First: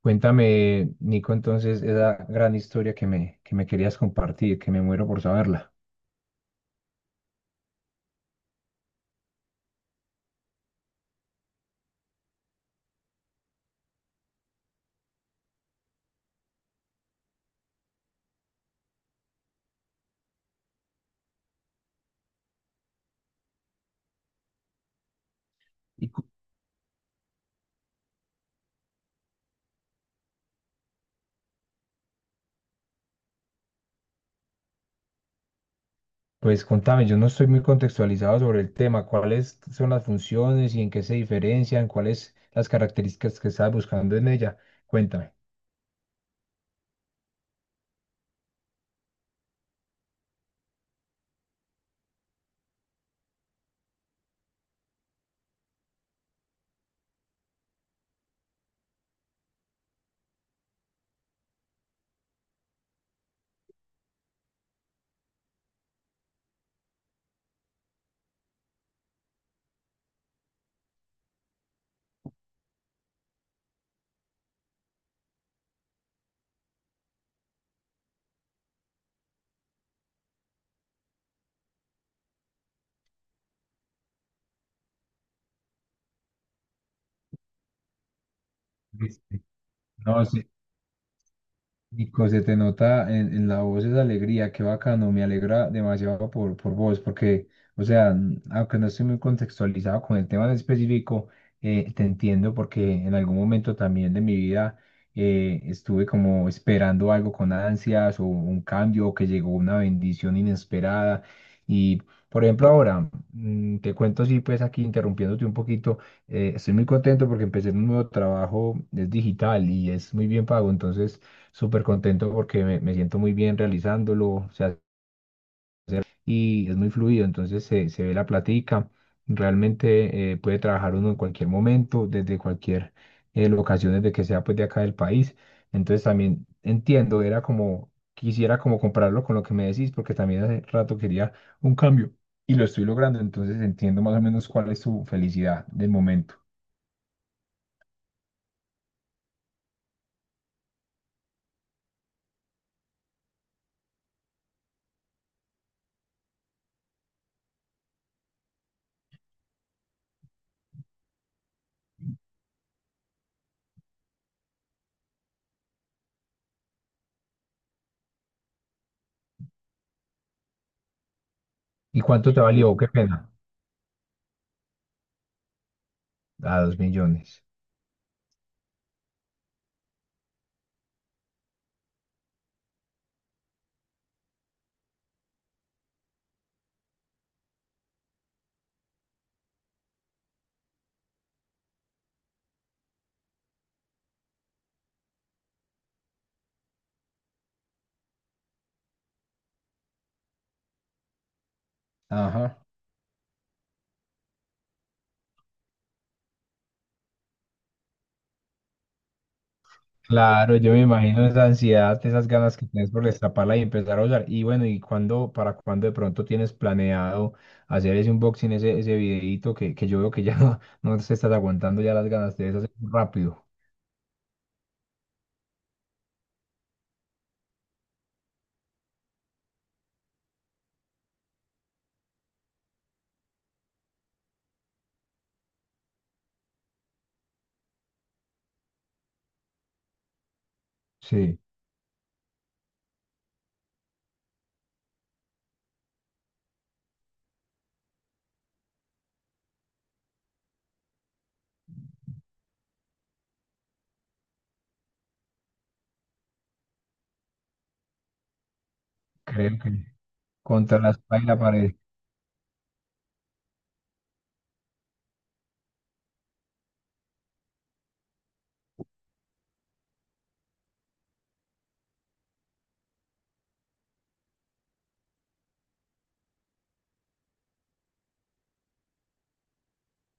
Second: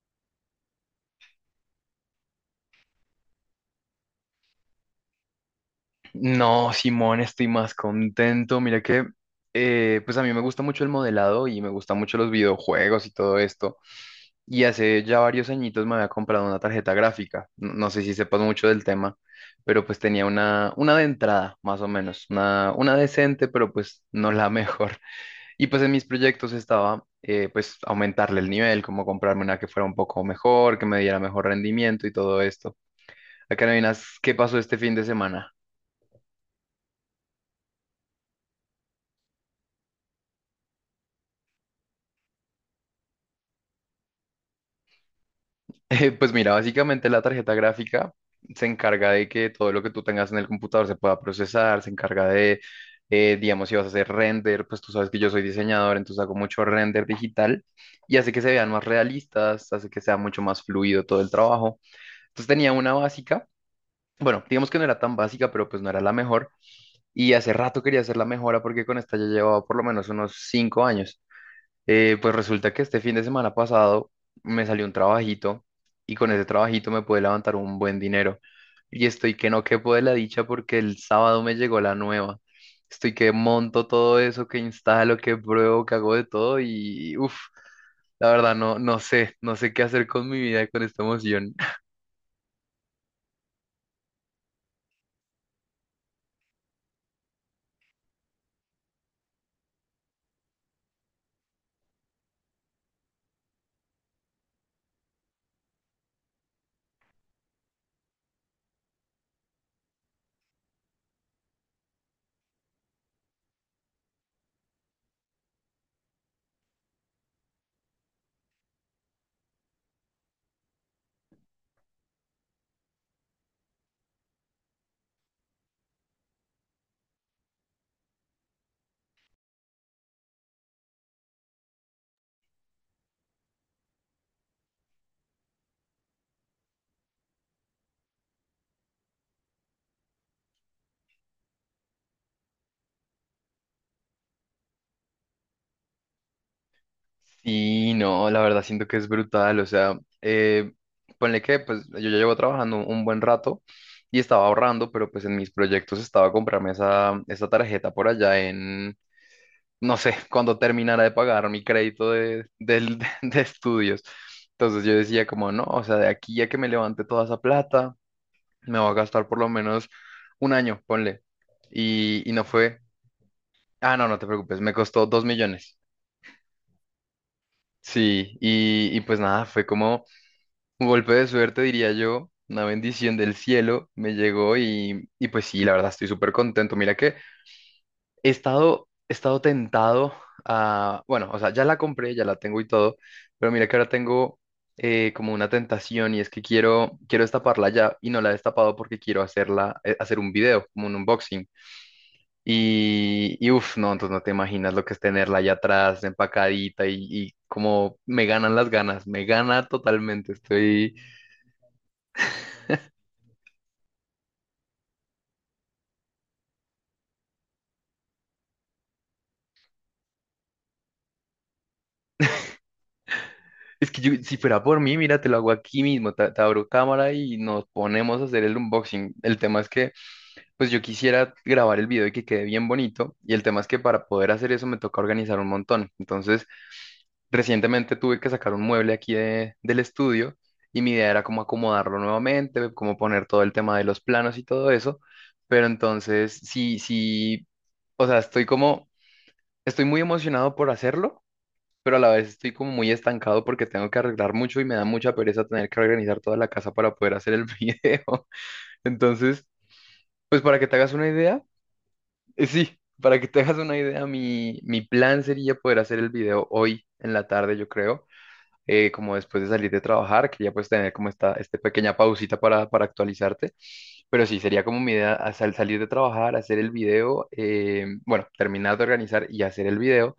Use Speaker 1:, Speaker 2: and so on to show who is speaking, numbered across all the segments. Speaker 1: Cuéntame, Nico, entonces esa gran historia que me querías compartir, que me muero por saberla.
Speaker 2: No, Simón, estoy más contento. Mira que, pues a mí me gusta mucho el modelado y me gustan mucho los videojuegos y todo esto. Y hace ya varios añitos me había comprado una tarjeta gráfica. No sé si sepas mucho del tema, pero pues tenía una de entrada, más o menos. Una decente, pero pues no la mejor. Y pues en mis
Speaker 1: Y cu-
Speaker 2: proyectos estaba, pues aumentarle el nivel, como comprarme una que fuera un poco mejor, que me diera mejor rendimiento y todo esto. Acá no adivinas qué pasó este fin de semana.
Speaker 1: pues contame, yo no estoy muy contextualizado sobre el tema, cuáles son las funciones y en qué se diferencian, cuáles las características que estás buscando en ella. Cuéntame.
Speaker 2: Pues mira, básicamente la tarjeta gráfica se encarga de que todo lo que tú tengas en el computador se pueda procesar, se encarga de, digamos, si vas a hacer render, pues tú sabes que yo soy diseñador, entonces hago mucho render digital y hace que se vean más realistas, hace que sea mucho más fluido todo el trabajo. Entonces tenía una básica, bueno, digamos que no era tan básica, pero pues no era la mejor y hace rato quería hacer la mejora porque con esta ya llevaba por lo menos unos 5 años. Pues resulta que este fin de semana pasado me salió un trabajito y con ese trabajito me pude levantar un buen dinero. Y estoy que no quepo de la dicha porque el sábado me llegó la nueva. Estoy que monto todo eso, que instalo, que pruebo, que hago de todo y uff, la verdad no, no sé,
Speaker 1: Listo.
Speaker 2: no sé qué hacer
Speaker 1: No,
Speaker 2: con mi
Speaker 1: sí,
Speaker 2: vida con esta emoción.
Speaker 1: Nico, se te nota en la voz esa alegría, qué bacano, me alegra demasiado por vos, porque, o sea, aunque no estoy muy contextualizado con el tema en específico, te entiendo porque en algún momento también de mi vida estuve como esperando algo con ansias o un cambio o que llegó una bendición inesperada. Y, por ejemplo, ahora, te cuento, sí, pues aquí interrumpiéndote un poquito, estoy muy contento porque empecé en un nuevo trabajo, es digital y es muy bien pago, entonces súper contento porque me siento muy bien realizándolo, o sea, y es muy fluido, entonces se ve la platica, realmente puede trabajar uno en cualquier momento, desde cualquier locación, desde que sea pues de acá del país, entonces también entiendo, era como, quisiera como compararlo con lo que me decís, porque también hace rato quería un cambio y lo estoy logrando, entonces entiendo más o menos cuál es su felicidad del momento.
Speaker 2: Sí, no, la verdad siento que es brutal, o sea, ponle que pues yo ya llevo trabajando un buen rato y estaba ahorrando, pero pues en mis proyectos estaba comprarme esa tarjeta por allá en, no sé, cuando terminara de pagar mi crédito del- de estudios. Entonces yo decía como, no, o sea, de aquí a que me levante toda esa plata, me voy a gastar por lo menos 1 año, ponle.
Speaker 1: ¿Y
Speaker 2: Y,
Speaker 1: cuánto
Speaker 2: y
Speaker 1: te
Speaker 2: no
Speaker 1: sí valió?
Speaker 2: fue,
Speaker 1: Qué pena.
Speaker 2: ah, no te preocupes, me costó 2 millones.
Speaker 1: A 2 millones.
Speaker 2: Sí, y pues nada, fue como... Un golpe de suerte, diría yo, una bendición del cielo me llegó y pues sí, la verdad estoy súper contento. Mira que he estado tentado a, bueno, o sea, ya la compré, ya la tengo y todo, pero mira que ahora tengo como una tentación y es que quiero destaparla ya y no la he destapado porque quiero hacerla, hacer un video, como un unboxing.
Speaker 1: Ajá.
Speaker 2: Y uff, no, entonces no te imaginas lo que es tenerla allá atrás, empacadita y como me ganan las ganas, me gana totalmente,
Speaker 1: Claro, yo me
Speaker 2: estoy...
Speaker 1: imagino esa ansiedad, esas ganas que tienes por destaparla y empezar a usar. Y bueno, ¿y cuándo, para cuándo de pronto tienes planeado hacer ese unboxing, ese videíto que yo veo que ya no, no te estás aguantando ya las ganas de hacer rápido?
Speaker 2: Es que yo, si fuera por mí, mira, te lo hago aquí mismo, te abro cámara y nos ponemos a hacer el unboxing. El tema es que, pues yo quisiera grabar el video y que quede bien bonito, y el tema es que para poder hacer eso me toca organizar un montón. Entonces, recientemente tuve que sacar un mueble aquí de- del estudio y mi idea era
Speaker 1: Sí,
Speaker 2: como acomodarlo nuevamente, como poner todo el tema de los planos y todo eso, pero entonces sí, sí, o sea, estoy como, estoy muy emocionado por hacerlo pero a la vez estoy como muy estancado porque tengo que arreglar mucho y me da mucha pereza tener que organizar toda la casa para poder hacer el video. Entonces,
Speaker 1: creo que
Speaker 2: pues para que te
Speaker 1: contra la
Speaker 2: hagas una
Speaker 1: espalda y la
Speaker 2: idea,
Speaker 1: pared.
Speaker 2: sí, para que te hagas una idea, mi plan sería poder hacer el video hoy en la tarde, yo creo, como después de salir de trabajar, quería pues tener como esta pequeña pausita para actualizarte. Pero sí, sería como mi idea as- al salir de trabajar, hacer el video, bueno, terminar de organizar y hacer el video,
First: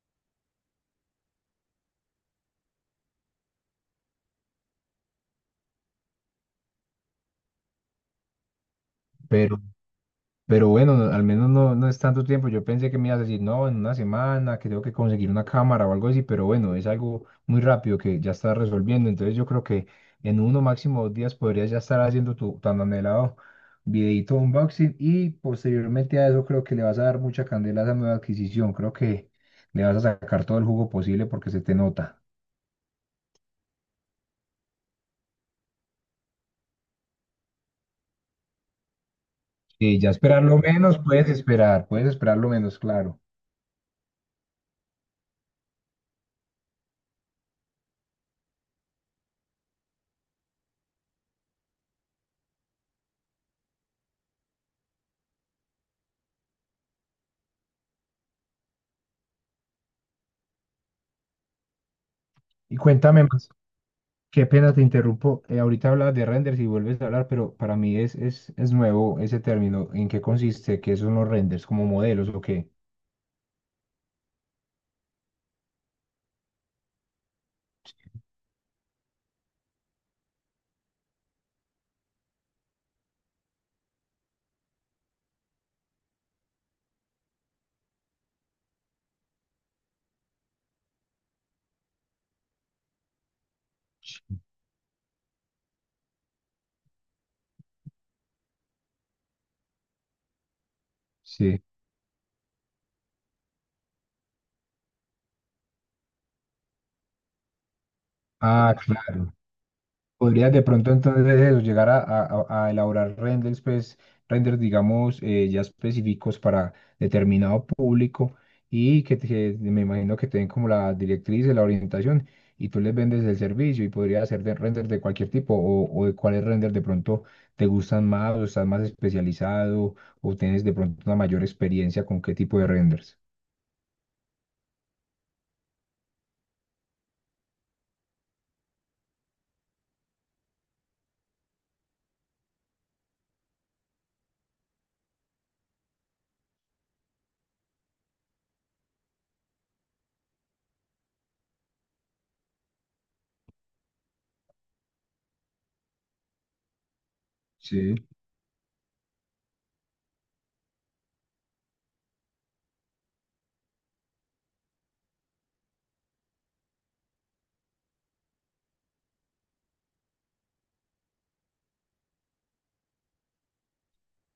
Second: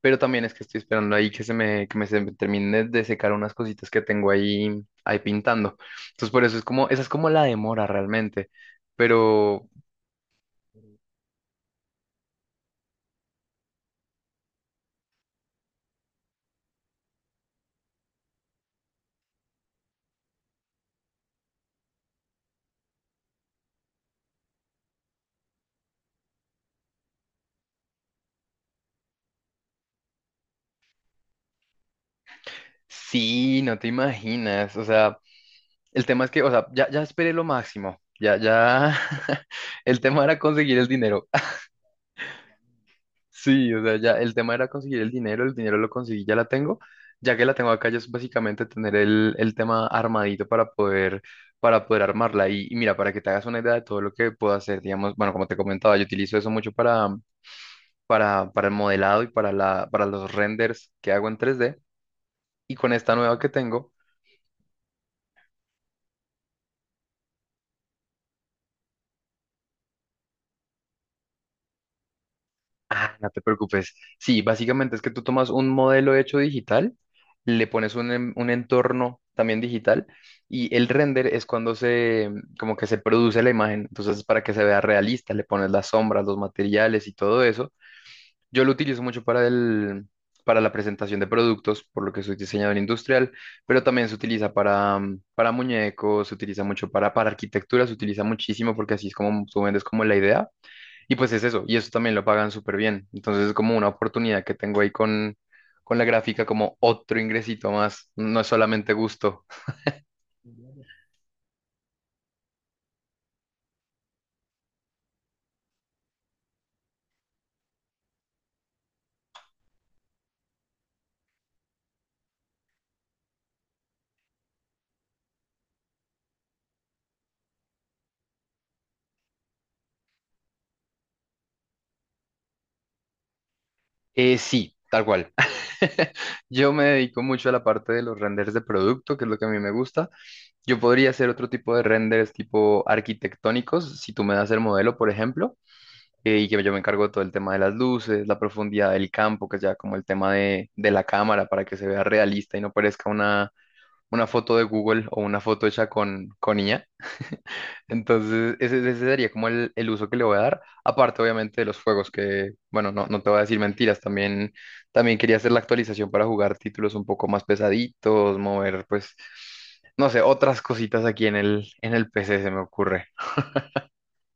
Speaker 2: pero también es que estoy esperando ahí que se me, se me termine de secar unas cositas que tengo ahí, ahí pintando. Entonces, por eso es como, esa es como la demora realmente, pero
Speaker 1: Pero bueno, al menos no, no es tanto tiempo. Yo pensé que me ibas a decir, no, en una semana, que tengo que conseguir una cámara o algo así, pero bueno, es algo muy rápido que ya estás resolviendo. Entonces yo creo que en uno máximo 2 días podrías ya estar haciendo tu tan anhelado videito unboxing y posteriormente a eso creo que le vas a dar mucha candela a esa nueva adquisición. Creo que le vas a sacar todo el jugo posible porque se te nota.
Speaker 2: sí, no te imaginas, o sea, el tema es que, o sea, ya esperé lo máximo, ya, ya,
Speaker 1: Y
Speaker 2: el
Speaker 1: ya
Speaker 2: tema era
Speaker 1: esperar lo
Speaker 2: conseguir el
Speaker 1: menos,
Speaker 2: dinero.
Speaker 1: puedes esperar lo menos, claro.
Speaker 2: Sí, o sea, ya el tema era conseguir el dinero lo conseguí, ya la tengo. Ya que la tengo acá, ya es básicamente tener el tema armadito para poder armarla. Y mira, para que te hagas una idea de todo lo que puedo hacer, digamos, bueno, como te comentaba, yo utilizo eso mucho para el modelado y para para los renders que hago en tres d. Y
Speaker 1: Y
Speaker 2: con esta
Speaker 1: cuéntame
Speaker 2: nueva
Speaker 1: más.
Speaker 2: que tengo,
Speaker 1: Qué pena te interrumpo. Ahorita hablabas de renders y vuelves a hablar, pero para mí es nuevo ese término. ¿En qué consiste? ¿Qué son los renders? ¿Como modelos o qué?
Speaker 2: no te preocupes. Sí, básicamente es que tú tomas un modelo hecho digital, le pones un, en- un entorno también digital y el render es cuando se, como que se produce la imagen. Entonces, para que se vea realista, le pones las sombras, los materiales y todo eso. Yo lo utilizo mucho para el, para la presentación de productos, por lo que soy diseñador industrial, pero también se utiliza para, para muñecos, se utiliza mucho para arquitectura, se utiliza muchísimo porque así es como tú vendes como la idea. Y pues es
Speaker 1: Sí.
Speaker 2: eso, y eso también lo pagan súper bien. Entonces es como una oportunidad que tengo ahí con la gráfica, como otro ingresito más, no es
Speaker 1: Ah,
Speaker 2: solamente
Speaker 1: claro.
Speaker 2: gusto.
Speaker 1: Podrías de pronto entonces eso, llegar a a elaborar renders, pues, renders, digamos, ya específicos para determinado público y que, que me imagino que te den como la directriz, la orientación y tú les vendes el servicio y podría hacer de renders de cualquier tipo o de cuáles renders de pronto te gustan más o estás más especializado o tienes de pronto una mayor experiencia con qué tipo de renders.
Speaker 2: Sí, tal cual. Yo me dedico mucho a la parte de los renders de producto, que es lo que a mí me gusta. Yo podría hacer otro tipo de renders tipo arquitectónicos, si tú me das el modelo, por ejemplo, y que yo me encargo de todo el tema de las luces, la profundidad del campo, que es ya como el tema de la cámara para que se vea realista y no parezca una foto de Google o una foto hecha con IA.
Speaker 1: Sí,
Speaker 2: Entonces, ese sería como el uso que le voy a dar, aparte obviamente de los juegos, que bueno, no, no te voy a decir mentiras, también, también quería hacer la actualización para jugar títulos un poco más pesaditos, mover pues, no sé, otras cositas aquí en el PC se me ocurre.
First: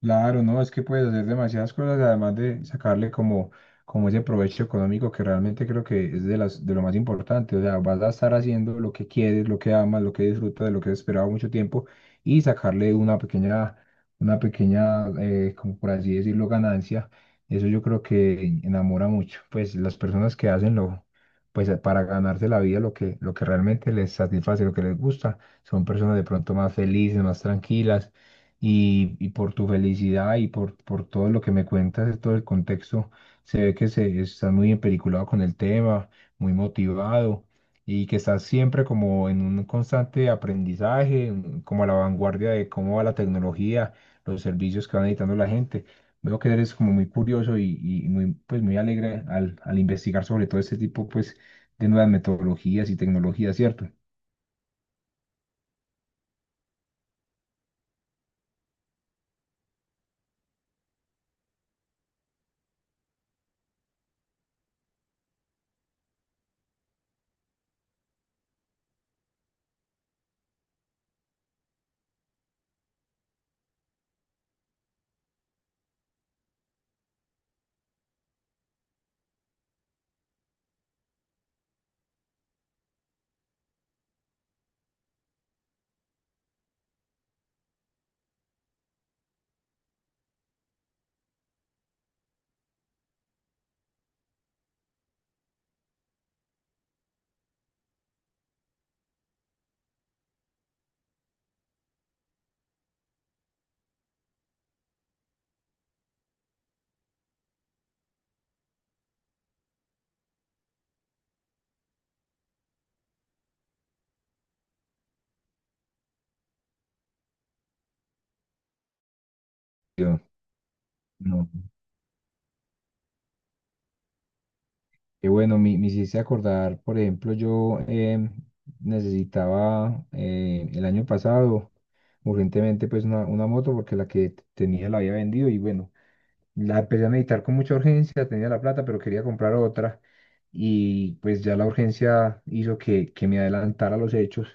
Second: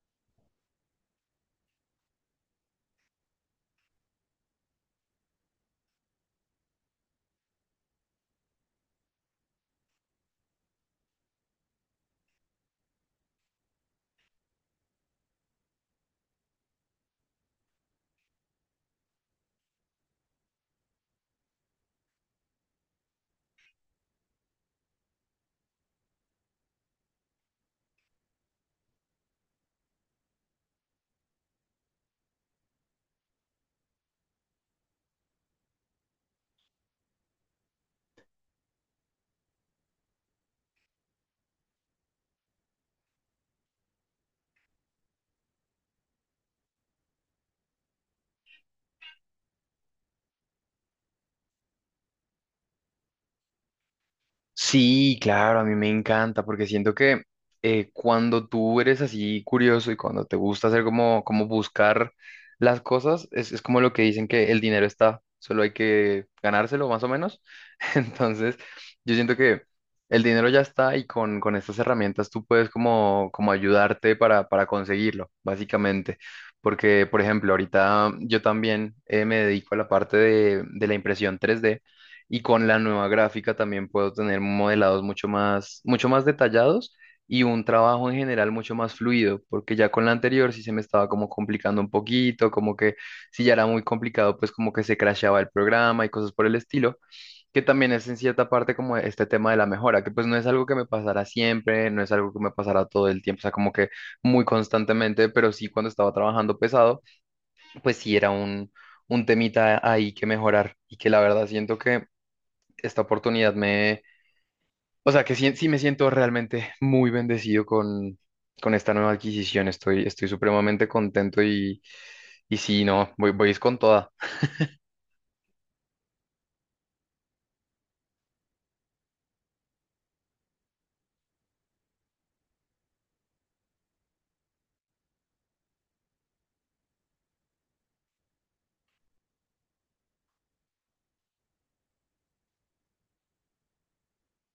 Speaker 1: claro, no, es que puedes hacer demasiadas cosas, además de sacarle como, como ese provecho económico que realmente creo que es de las, de lo más importante. O sea, vas a estar haciendo lo que quieres, lo que amas, lo que disfrutas, de lo que has esperado mucho tiempo y sacarle una pequeña, como por así decirlo, ganancia. Eso yo creo que enamora mucho. Pues las personas que hacen lo, pues para ganarse la vida, lo que realmente les satisface, lo que les gusta, son personas de pronto más felices, más tranquilas y por tu felicidad y por todo lo que me cuentas, de todo el contexto, se ve que se, estás muy empeliculado con el tema, muy motivado y que estás siempre como en un constante aprendizaje, como a la vanguardia de cómo va la tecnología, los servicios que va necesitando la gente. Veo que eres como muy curioso y muy, pues muy alegre al, al investigar sobre todo este tipo pues, de nuevas metodologías y tecnologías, ¿cierto?
Speaker 2: Sí, claro, a mí me encanta porque siento que cuando tú eres así curioso y cuando te gusta hacer como, como buscar las cosas, es como lo que dicen que el dinero está, solo hay que ganárselo más o menos. Entonces, yo siento que el dinero ya está y con estas herramientas tú puedes como, como ayudarte para conseguirlo, básicamente. Porque, por ejemplo, ahorita yo también me dedico a la parte de la impresión 3D y con la nueva gráfica también puedo tener modelados mucho más detallados y un trabajo en general mucho más fluido, porque ya con la anterior sí se me estaba como complicando un poquito, como que si ya era muy complicado, pues como que se crasheaba el programa y cosas por el estilo, que también es en cierta parte como este tema de la mejora, que pues no es algo que me pasara siempre, no es algo que me pasara todo el tiempo, o sea, como que muy constantemente, pero sí cuando estaba trabajando pesado, pues sí era un temita ahí que mejorar y que la verdad siento que esta oportunidad me, o sea, que sí, sí me siento realmente muy bendecido con esta nueva adquisición.
Speaker 1: Yo,
Speaker 2: Estoy supremamente contento
Speaker 1: no.
Speaker 2: y sí, no, voy es con toda.
Speaker 1: Y bueno, me hiciste acordar, por ejemplo, yo necesitaba el año pasado urgentemente pues una moto porque la que tenía la había vendido y bueno, la empecé a meditar con mucha urgencia, tenía la plata, pero quería comprar otra y pues ya la urgencia hizo que me adelantara los hechos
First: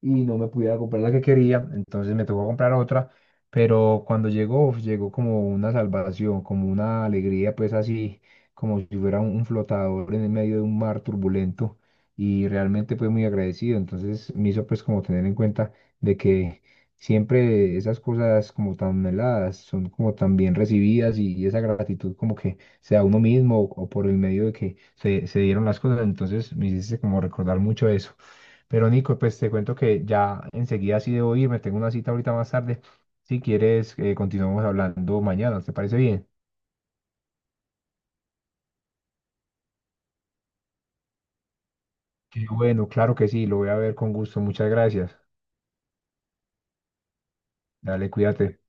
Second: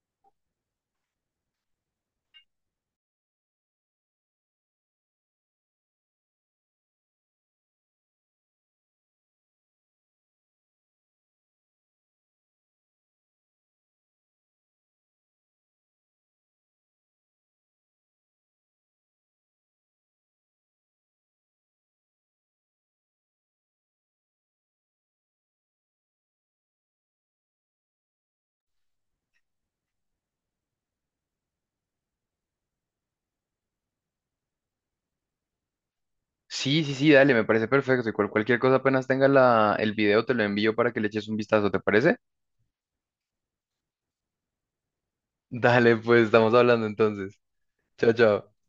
Speaker 1: y no me pudiera comprar la que quería, entonces me tocó comprar otra, pero cuando llegó, uf, llegó como una salvación, como una alegría, pues así, como si fuera un flotador en el medio de un mar turbulento y realmente pues muy agradecido, entonces me hizo pues como tener en cuenta de que siempre esas cosas como tan anheladas son como tan bien recibidas y esa gratitud como que sea uno mismo o por el medio de que se dieron las cosas, entonces me hiciste como recordar mucho eso. Pero Nico, pues te cuento que ya enseguida sí debo irme, tengo una cita ahorita más tarde. Si quieres, continuamos hablando mañana, ¿te parece bien?
Speaker 2: Sí, sí, sí, dale, me parece perfecto. Y cual- cualquier cosa apenas tenga la, el video, te lo envío para que le eches un vistazo, ¿te parece?
Speaker 1: Qué bueno, claro que sí, lo voy a ver con gusto, muchas gracias.
Speaker 2: Dale, pues estamos hablando entonces.
Speaker 1: Dale,
Speaker 2: Chao, chao.
Speaker 1: cuídate.